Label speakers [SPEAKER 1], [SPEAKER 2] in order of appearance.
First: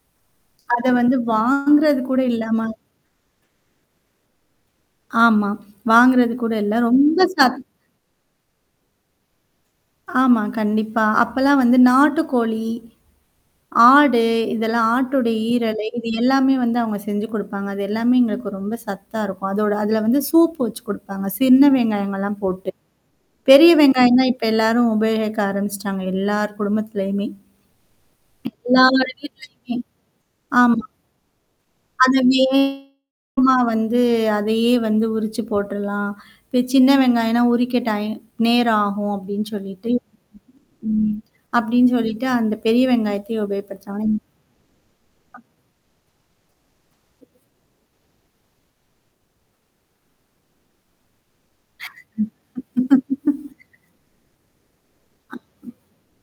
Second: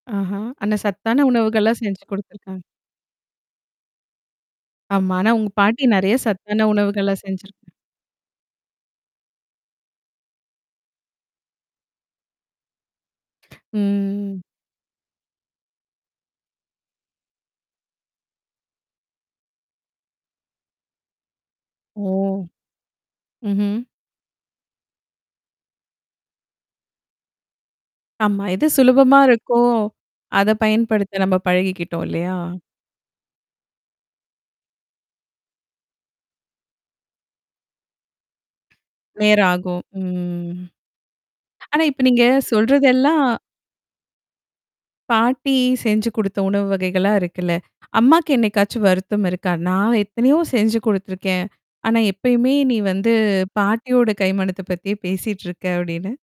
[SPEAKER 1] ஆஹா! அனா
[SPEAKER 2] அத வந்து
[SPEAKER 1] சத்தான உணவுகள்லாம்
[SPEAKER 2] வாங்குறது
[SPEAKER 1] செஞ்சு
[SPEAKER 2] கூட இல்ல
[SPEAKER 1] குடுத்துருக்காங்க.
[SPEAKER 2] மா.
[SPEAKER 1] ஆமா. ஆனா
[SPEAKER 2] ஆமா.
[SPEAKER 1] உங்க பாட்டி நெறைய
[SPEAKER 2] வாங்குறது கூட
[SPEAKER 1] சத்தான
[SPEAKER 2] இல்ல.
[SPEAKER 1] உணவுகளா
[SPEAKER 2] ரொம்ப சத்
[SPEAKER 1] செஞ்சிருக்கு
[SPEAKER 2] ஆமா. கண்டிப்பா. அப்பலாம் வந்து நாட்டுக்கோழி. ஆடு
[SPEAKER 1] ம்.
[SPEAKER 2] இதெல்லாம் ஆட்டுடைய ஈரலை இது எல்லாமே வந்து அவங்க செஞ்சு குடுப்பாங்க. அது எல்லாமே எங்களுக்கு ரொம்ப சத்தா இருக்கும். அதோட அதுல வந்து சூப்பு வச்சு குடுப்பாங்க. சின்ன
[SPEAKER 1] ஓ!
[SPEAKER 2] வெங்காயங்கள்லாம் போட்டு. பெரிய
[SPEAKER 1] ம்ஹ்ம்.
[SPEAKER 2] வெங்காயம் தான் இப்ப எல்லாரும் உபயோகிக்க ஆரம்பிச்சுட்டாங்க. எல்லார் குடும்பத்துலயுமே.
[SPEAKER 1] ஆமா. எது
[SPEAKER 2] எல்லார்
[SPEAKER 1] சுலபமா
[SPEAKER 2] வீட்லயுமே
[SPEAKER 1] இருக்கும்? அத
[SPEAKER 2] ஆமா.
[SPEAKER 1] பயன்படுத்த நம்ம பழகிக்கிட்டோம்
[SPEAKER 2] அது
[SPEAKER 1] இல்லையா?
[SPEAKER 2] வேகமா வந்து அதையே வந்து உரிச்சு போட்டுறலாம். இ சின்ன வெங்காயனா உரிக்க டை நேரகும் அப்டின்னு
[SPEAKER 1] நேராகும்.
[SPEAKER 2] சொல்லிட்டு.
[SPEAKER 1] ம்.
[SPEAKER 2] ம்.
[SPEAKER 1] ஆனா,
[SPEAKER 2] அப்டின்னு
[SPEAKER 1] இப்ப நீங்க
[SPEAKER 2] சொல்லிட்டு அந்த பெரிய
[SPEAKER 1] சொல்றதெல்லாம்
[SPEAKER 2] வெங்காயத்த உபயோப்படுத்துறாங்க. ம்.
[SPEAKER 1] பாட்டி செஞ்சு குடுத்த உணவு வகைகளா இருக்குல்ல. அம்மாக்கு என்னைக்காச்சும் வருத்தம் இருக்கா? நான் எத்தனையோ செஞ்சு குடுத்துருக்கேன். ஆனா எப்பயுமே நீ வந்து பாட்டியோட கைமானத்த பத்தியே பேசிட்டுருக்க அப்டின்னு.